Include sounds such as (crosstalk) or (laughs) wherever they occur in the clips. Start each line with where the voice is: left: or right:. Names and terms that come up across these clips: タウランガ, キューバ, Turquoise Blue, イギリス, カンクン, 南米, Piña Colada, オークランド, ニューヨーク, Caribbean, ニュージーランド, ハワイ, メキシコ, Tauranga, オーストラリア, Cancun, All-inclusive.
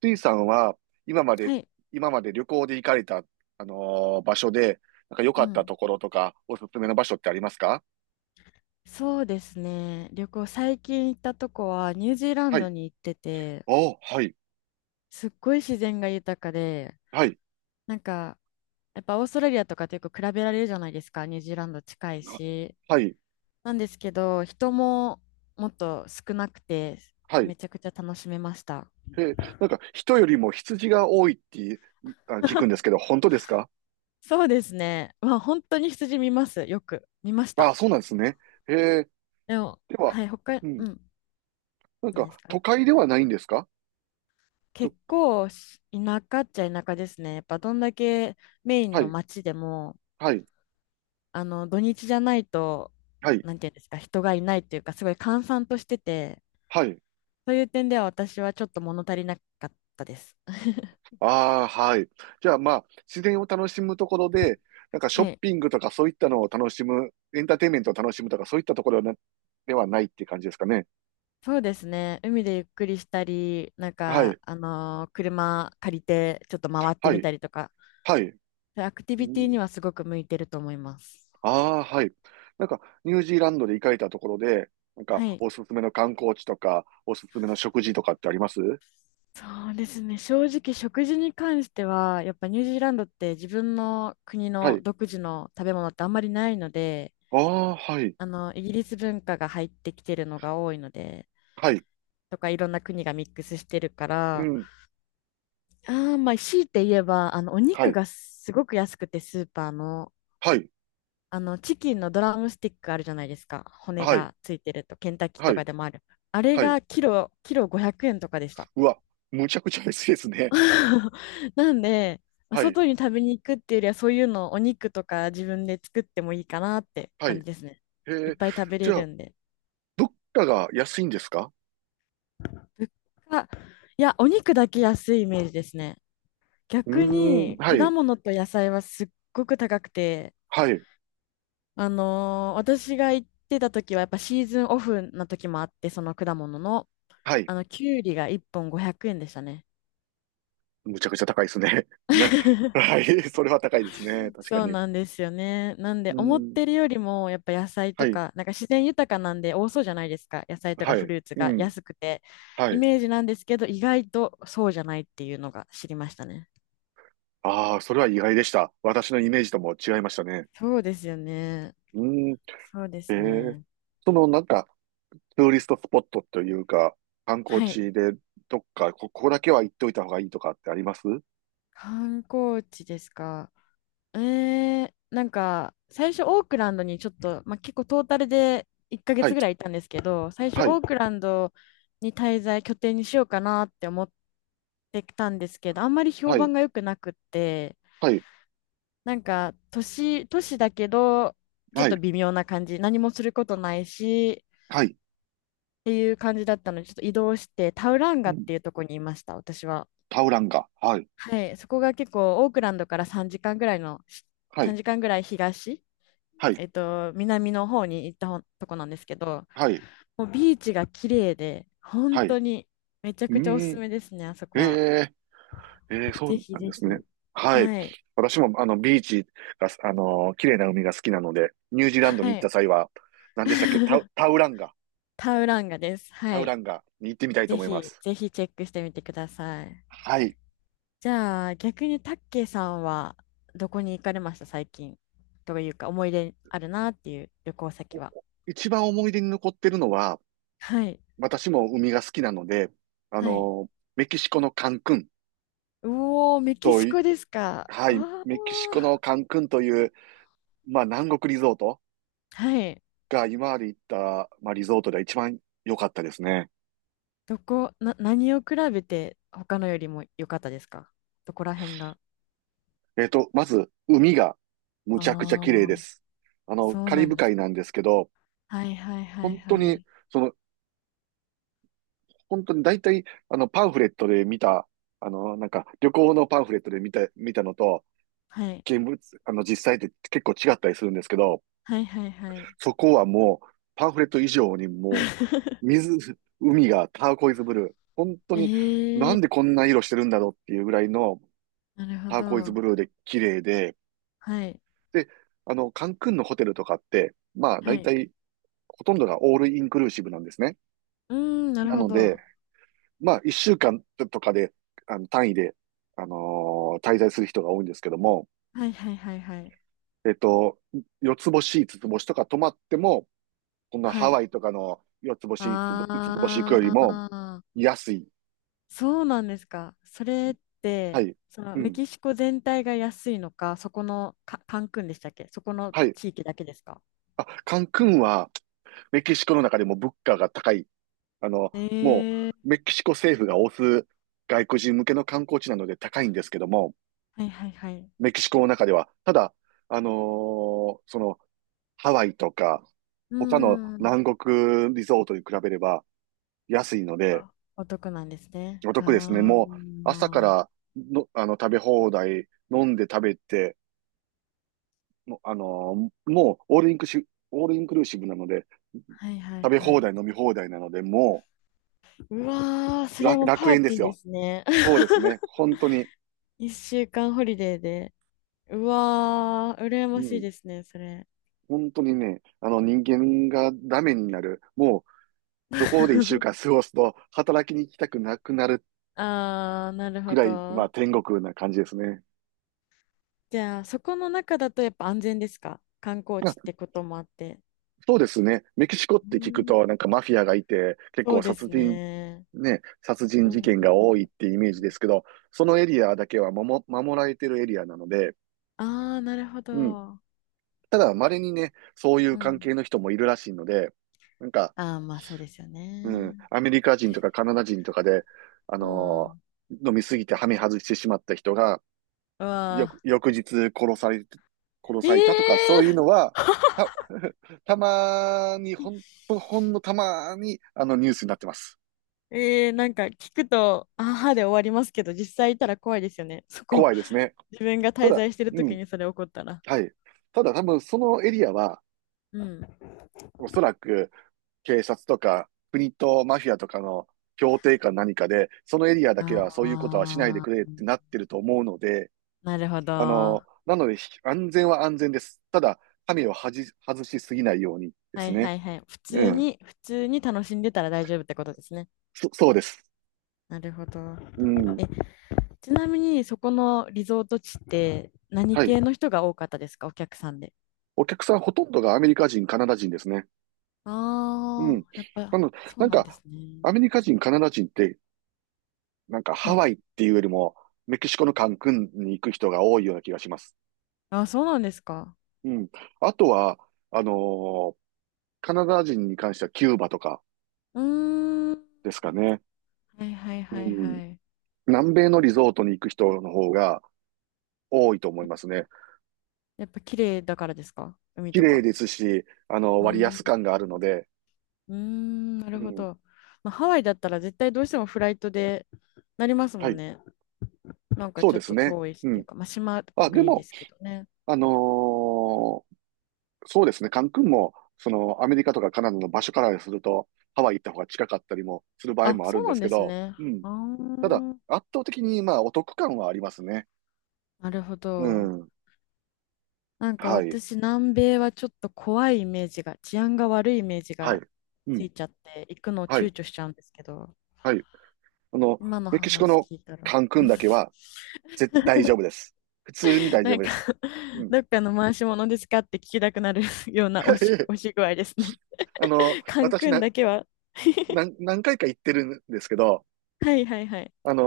right: スイさんは、今まで、
left: はい。
right: 今まで旅行で行かれた、場所で、なんか良
left: う
right: かった
left: ん。
right: ところとか、おすすめの場所ってありますか？
left: そうですね。旅行、最近行ったとこはニュージーラン
right: は
left: ド
right: い。
left: に行ってて、
right: おー、はい、
left: すっごい自然が豊かで、
right: はい、
left: なんか、やっぱオーストラリアとかとよく比べられるじゃないですか、ニュージーランド近い
right: あ、
left: し。
right: はい、
left: なんですけど、人ももっと少なくて、
right: はい。
left: めちゃくちゃ楽しめました。
right: え、なんか人よりも羊が多いって聞くんですけど、本当ですか？
left: そうですね。まあ、本当に羊見ます。よく見まし
right: あ
left: た。
right: あ、そうなんですね。へ、
left: でも、
right: では、
left: はい、他、
right: う
left: う
right: ん、
left: ん、
right: なん
left: 何
right: か
left: ですか？
right: 都会ではないんですか？と、
left: 結構し田舎っちゃ田舎ですね。やっぱどんだけメイン
right: は
left: の
right: い、
left: 町でも、
right: はい、
left: あの土日じゃないと、
right: はい、
left: なんていうんですか、人がいないというか、すごい閑散としてて、
right: はい。
left: そういう点では私はちょっと物足りなかったです。(laughs)
right: ああ、はい。じゃあまあ、自然を楽しむところで、なんかショ
left: は
right: ッ
left: い。
right: ピングとかそういったのを楽しむ、エンターテインメントを楽しむとかそういったところな、ではないっていう感じですかね。
left: そうですね。海でゆっくりしたり、
right: はい、
left: 車借りてちょっと回って
right: は
left: み
right: い、
left: たりとか、
right: はい。
left: アクティ
right: う
left: ビティ
right: ん、
left: にはすごく向いてると思います。
right: ああー、はい。なんか、ニュージーランドで行かれたところで、なんか、
left: はい。
right: おすすめの観光地とか、おすすめの食事とかってあります？
left: そうですね。正直、食事に関しては、やっぱニュージーランドって自分の国
right: は
left: の
right: い。
left: 独自の食べ物ってあんまりないので、
right: ああ、はい、
left: イギリス文化が入ってきてるのが多いので、
right: はい、
left: とかいろんな国がミックスしてるか
right: う
left: ら、
right: ん、
left: あーまあ、強いて言えば、あの、お
right: は
left: 肉
right: い、
left: がすごく安くて、スーパーの、
right: はい、
left: チキンのドラムスティックあるじゃないですか。骨
right: はい、
left: がついてると、ケンタッキー
right: は
left: と
right: い、
left: かでもある。あれ
right: はい。
left: がキロ500円とかでした。
right: うわ、むちゃくちゃですね。
left: (laughs) なんで、まあ
right: はい、
left: 外に食べに行くっていうよりは、そういうのをお肉とか自分で作ってもいいかなって
right: はい。
left: 感
right: へ
left: じですね。いっ
right: え、
left: ぱい食べ
right: じ
left: れ
right: ゃあ、
left: るんで。
right: 物価が安いんですか？
left: 物価、いや、お肉だけ安いイメージですね。
right: う
left: 逆
right: ーん、
left: に、
right: は
left: 果
right: い、
left: 物と野菜はすっごく高くて、
right: はい、
left: 私が行ってた時は、やっぱシーズンオフな時もあって、その果物の、
right: はい。
left: きゅうりが1本500円でしたね。
right: むちゃくちゃ高いですね。(laughs) ね、
left: (laughs)
right: はい、それは高いですね。確か
left: そう
right: に。う
left: なんですよね。なんで、思っ
right: ん、
left: てるよりも、やっぱ野菜
right: は
left: と
right: い、
left: か、なんか自然豊かなんで多そうじゃないですか。野菜とか
right: は
left: フ
right: い、
left: ルーツ
right: う
left: が
right: ん、
left: 安くて、
right: は
left: イ
right: い。
left: メージなんですけど、意外とそうじゃないっていうのが知りましたね。
right: ああ、それは意外でした。私のイメージとも違いましたね。
left: そうですよね。
right: うん、え
left: そうです
right: ー、
left: ね。
right: そのなんか、ツーリストスポットというか、観光
left: はい。
right: 地で、どっか、ここだけは行っておいた方がいいとかってあります？
left: 観光地ですか？最初オークランドにちょっと、まあ、結構トータルで1ヶ
right: は
left: 月
right: い、
left: ぐらいいたんですけど、最初
right: は
left: オ
right: い、
left: ークランドに滞在、拠点にしようかなって思ってたんですけど、あんまり評
right: はい、
left: 判が良くなくって、
right: はい、
left: 都市だけど、ちょっ
right: はい、
left: と微妙な感じ、何もすることないし、
right: はい。
left: っていう感じだったので、ちょっと移動して、タウランガ
right: う
left: っ
right: ん、
left: ていうとこにいました、私は。
right: タウランガ。はい、
left: はい、そこが結構、オークランドから3時間ぐらいの、
right: はい、
left: 3時間ぐらい東。
right: はい、
left: えっと、南の方に行ったほとこなんですけど、
right: はい、
left: もうビーチが綺麗で、本
right: はい。う
left: 当にめちゃくちゃおす
right: ー
left: す
right: ん。
left: めですね、あそ
right: え、
left: こは。
right: え、ええ、そ
left: ぜ
right: う
left: ひ
right: なん
left: ぜ
right: ですね。
left: ひ。
right: はい。
left: はい。
right: 私も、ビーチが、綺麗な海が好きなので、ニュージーランドに行っ
left: は
right: た
left: い。
right: 際は、何でしたっけ、
left: (laughs)
right: タウランガ、
left: タウランガです。
right: タ
left: は
right: ウラ
left: い。
right: ンガに行ってみたいと
left: ぜ
right: 思いま
left: ひ、
right: す。
left: ぜひチェックしてみてください。
right: はい。
left: じゃあ、逆にタッケイさんはどこに行かれました、最近。というか、思い出あるなっていう旅行先は。
right: 一番思い出に残ってるのは、
left: はい。
right: 私も海が好きなので、あ
left: はい。
right: の、メキシコのカンクン
left: うおー、メキ
right: と
left: シ
right: い、
left: コですか。あ
right: はい、
left: あ。
right: メキシコのカンクンという、まあ、南国リゾート
left: はい。
right: が今まで行った、まあ、リゾートでは一番良かったですね。
left: どこ、な、何を比べて他のよりも良かったですか？どこら辺が。
right: まず、海がむちゃくちゃ
left: あ
right: 綺麗
left: あ、
right: です。あの、
left: そう
right: カリ
left: なん
right: ブ
left: です
right: 海
left: か。
right: なんですけど、
left: はいはいはい
right: 本当
left: は
right: に、
left: い。
right: その、本当に大体、あの、パンフレットで見た、あの、なんか、旅行のパンフレットで見たのと、
left: はい。
right: 現物、あの、実際って結構違ったりするんですけど、
left: はいはいはい。
right: そこはもう、パンフレット以上にもう、
left: (laughs)
right: 水、海がターコイズブルー。本当に、な
left: え
right: んで
left: え
right: こんな色してるんだろうっていうぐらいの
left: ー、なるほ
right: ターコイズ
left: ど。
right: ブルーで綺麗で、
left: はい。
right: で、あの、カンクンのホテルとかって、まあ、
left: は
right: 大
left: い。
right: 体ほとんどがオールインクルーシブなんですね。
left: うーん、なる
right: な
left: ほ
right: ので、
left: ど。
right: まあ、一週間とかで、あの、単位で、あの滞在する人が多いんですけども、
left: はいはいはいはい。
right: えっと、四つ星、五つ星とか泊まっても、こんな
left: は
right: ハ
left: い。
right: ワイとかの四つ星、五つ星行くより
left: あ
right: も
left: あ、
right: 安い。
left: そうなんですか。それっ
right: は
left: て、
right: い。
left: その
right: う
left: メ
right: ん。
left: キシコ全体が安いのか、カンクンでしたっけ？そこの
right: はい。
left: 地域だけですか？
right: あ、カンクンはメキシコの中でも物価が高い。あの、も
left: ええ、
right: うメキシコ政府が推す外国人向けの観光地なので高いんですけども、
left: はいはいはい。
right: メキシコの中では。ただ、その、ハワイとか、
left: う
right: 他の
left: んん。
right: 南国リゾートに比べれば安いので、
left: あ、お得なんですね。
right: お得ですね。
left: あうー
right: もう、
left: ん、
right: 朝か
left: あ、
right: らの、あの、食べ放題、飲んで食べて、もうもう、オールインクルーシブなので、
left: はいはい
right: 食べ
left: は
right: 放
left: い。
right: 題、飲み放題なので、も
left: うわー、
right: う、
left: それはもう
right: 楽
left: パー
right: 園で
left: ティ
right: す
left: ーで
right: よ。
left: すね。
right: そうです
left: (laughs)
right: ね。本当に。
left: 一週間ホリデーで。うわー、羨
right: う
left: ましい
right: ん。
left: ですね、それ。
right: 本当にね、あの人間がダメになる、もうそこで一週
left: (laughs)
right: 間過ごすと、働きに行きたくなくなる
left: あー、なる
right: く
left: ほ
right: らい、ま
left: ど。
right: あ、天国な感じですね。
left: じゃあ、そこの中だとやっぱ安全ですか？観光
right: まあ、
left: 地ってこともあって。
right: そうですね。メキシコっ
left: う
right: て聞く
left: ん、
right: と、なんかマフィアがいて、結
left: そ
right: 構
left: うで
right: 殺
left: す
right: 人、
left: ね。
right: ね、殺人
left: う
right: 事件
left: ん、
right: が
left: あ
right: 多いってイメージで
left: ん。
right: すけど、そのエリアだけは守られてるエリアなので、
left: あー、なるほ
right: うん。
left: ど。
right: ただ、稀にね、そうい
left: う
right: う関
left: ん。
right: 係の人もいるらしいので、なんか、
left: あー、まあそうですよ
right: うん、
left: ね。
right: アメリカ人とかカナダ人とかで、あ
left: う
right: の
left: ん。
right: ー飲みすぎてハメ外してしまった人が、
left: うわ
right: 翌日殺され、殺
left: ー、え
right: されたとか、そ
left: え
right: ういうの
left: ー、
right: は、た、(laughs) たまに、ほんのたまに、あの、ニュースになってます。
left: ええー、なんか聞くと、あはで終わりますけど、実際いたら怖いですよね。そこ、
right: 怖いですね。
left: 自分が
right: た
left: 滞
right: だ、
left: 在してる
right: う
left: 時
right: ん、
left: にそれ起こったら。
right: はい。ただ多分、そのエリアは、
left: うん。
right: おそらく、警察とか、国とマフィアとかの協定か何かで、そのエリアだけはそういうことはしないで
left: ああ、
right: くれってなってると思うので、
left: なるほど。
right: あの、
left: は
right: なので、安全は安全です。ただ、神をはじ、外しすぎないようにです
left: い
right: ね。
left: はいはい。普
right: う
left: 通
right: ん。
left: に、普通に楽しんでたら大丈夫ってことですね。
right: そうです。
left: なるほど。
right: うん。
left: え、ちなみにそこのリゾート地って何
right: はい。
left: 系の人が多かったですか、お客さんで。
right: お客さんほとんどがアメリカ人、カナダ人ですね。う
left: あ
right: ん。
left: あ、やっ
right: な
left: ぱ
right: の、
left: そう
right: なん
left: なんで
right: か、
left: す
right: ア
left: ね。
right: メリカ人、カナダ人って、なんか
left: は
right: ハ
left: い。
right: ワイっていうよりも、メキシコのカンクンに行く人が多いような気がします。
left: あ、そうなんですか。
right: うん。あとは、あのーカナダ人に関してはキューバとか
left: うーん。
right: ですかね。
left: はいはい
right: う
left: はい
right: ん。
left: はい。
right: 南米のリゾートに行く人の方が多いと思いますね。
left: やっぱ綺麗だからですか？海
right: 綺
left: と
right: 麗
left: か。
right: ですし、あの、
left: うー
right: 割安感
left: ん。
right: があるので、
left: うーん、なる
right: う
left: ほ
right: ん。
left: ど。まあ、ハワイだったら絶対どうしてもフライトでなりますも
right: は
left: ん
right: い。
left: ね。なんか
right: そう
left: ちょ
right: で
left: っ
right: す
left: と
right: ね。
left: 遠いしっ
right: う
left: ていう
right: ん。
left: か、まあ、島
right: あ、で
left: 国で
right: も、
left: すけどね。
right: あのーそうですね、カンクンも、その、アメリカとかカナダの場所からすると、ハワイ行った方が近かったりもする場合
left: あ、
right: もあ
left: そ
right: る
left: う
right: んで
left: なん
right: す
left: で
right: け
left: す
right: ど、
left: ね。
right: うん。
left: あ
right: ただ、
left: ー、
right: 圧倒的に、まあ、お得感はありますね。
left: なるほ
right: う
left: ど。
right: ん。
left: なんか
right: はい。
left: 私、南米はちょっと怖いイメージが、治安が悪いイメージ
right: はい。
left: が
right: う
left: つ
right: ん。
left: いちゃって、行くのを
right: はい。
left: 躊躇しちゃうんですけど、
right: はい。あの、
left: 今の
right: メキシコ
left: 話
right: の
left: 聞いたら。
right: カンクンだけ
left: (laughs)
right: は、大丈夫です。普通に大丈
left: な
right: 夫
left: ん
right: で
left: か
right: す。
left: (laughs)
right: うん。
left: どっかの回し物ですかって聞きたくなる (laughs) ような押
right: (laughs)
left: し具合ですね。
right: あの、
left: (laughs) カン
right: 私
left: クン
right: な、
left: だけは。
right: 何回か行ってるんですけど、
left: はいはいはい。
right: あの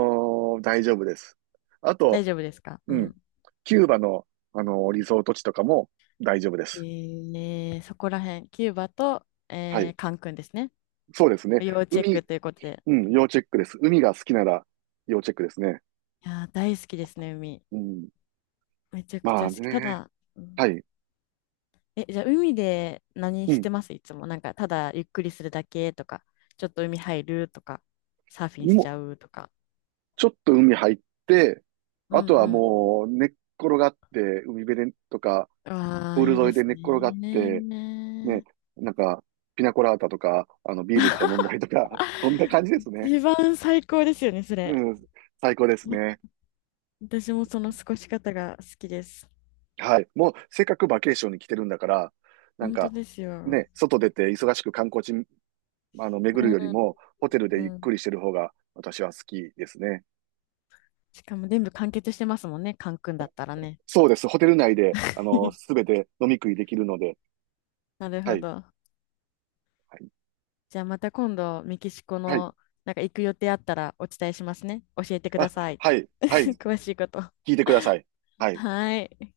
right: 大丈夫です。あ
left: 大
right: と、
left: 丈夫ですか？
right: う
left: う
right: ん。
left: ん。
right: キューバの、あの、リゾート地とかも大丈夫です。
left: えー、そこら辺、キューバと、
right: は
left: え
right: い。
left: ー、カンクンですね。
right: そうですね。
left: 要チェッ
right: 海、
left: クということで。
right: うん、要チェックです。海が好きなら要チェックですね。
left: いやー、大好きですね、海。
right: うん。
left: めちゃくち
right: ま
left: ゃ
right: あ
left: 好き。た
right: ね。
left: だ、うん、
right: はい。
left: え、じゃあ海で何
right: う
left: し
right: ん。
left: てます？いつも。なんか、ただゆっくりするだけとか、ちょっと海入るとか、サーフィンし
right: も
left: ち
right: う、
left: ゃうとか。
right: ちょっと海入って、
left: うん
right: あとは
left: うん、
right: もう寝っ転がって、海辺でとか、
left: あ
right: プ
left: あ、
right: ール
left: いい
right: 沿
left: で
right: いで
left: す
right: 寝っ転がって、
left: ね。
right: ね、なんか、ピナコラータとか、あの、ビールとか飲んだりとか、(laughs) そんな感じですね。
left: 一番最高ですよね、それ。
right: うん。最高です
left: も
right: ね。
left: 私もその過ごし方が好きです。
right: はい。もう、せっかくバケーションに来てるんだから、なん
left: 本当
right: か、
left: ですよ。
right: ね、外出て忙しく観光地、あの、巡
left: う
right: るより
left: ん。
right: も、ホテル
left: う
right: でゆっ
left: ん、
right: くりしてる方が、私は好きですね。
left: しかも全部完結してますもんね、カン君だったらね。
right: そうです。ホテル内で、あの、す
left: (laughs)
right: べて飲み食いできるので、
left: なる
right: は
left: ほ
right: い。
left: ど。
right: はい。
left: じゃあまた今度、メキシコ
right: はい。
left: の、なんか行く予定あったらお伝えしますね。教えてくだ
right: あ、
left: さいっ
right: は
left: て。
right: い。はい。
left: (laughs) 詳しいこと。
right: 聞いてください。はい。
left: はい。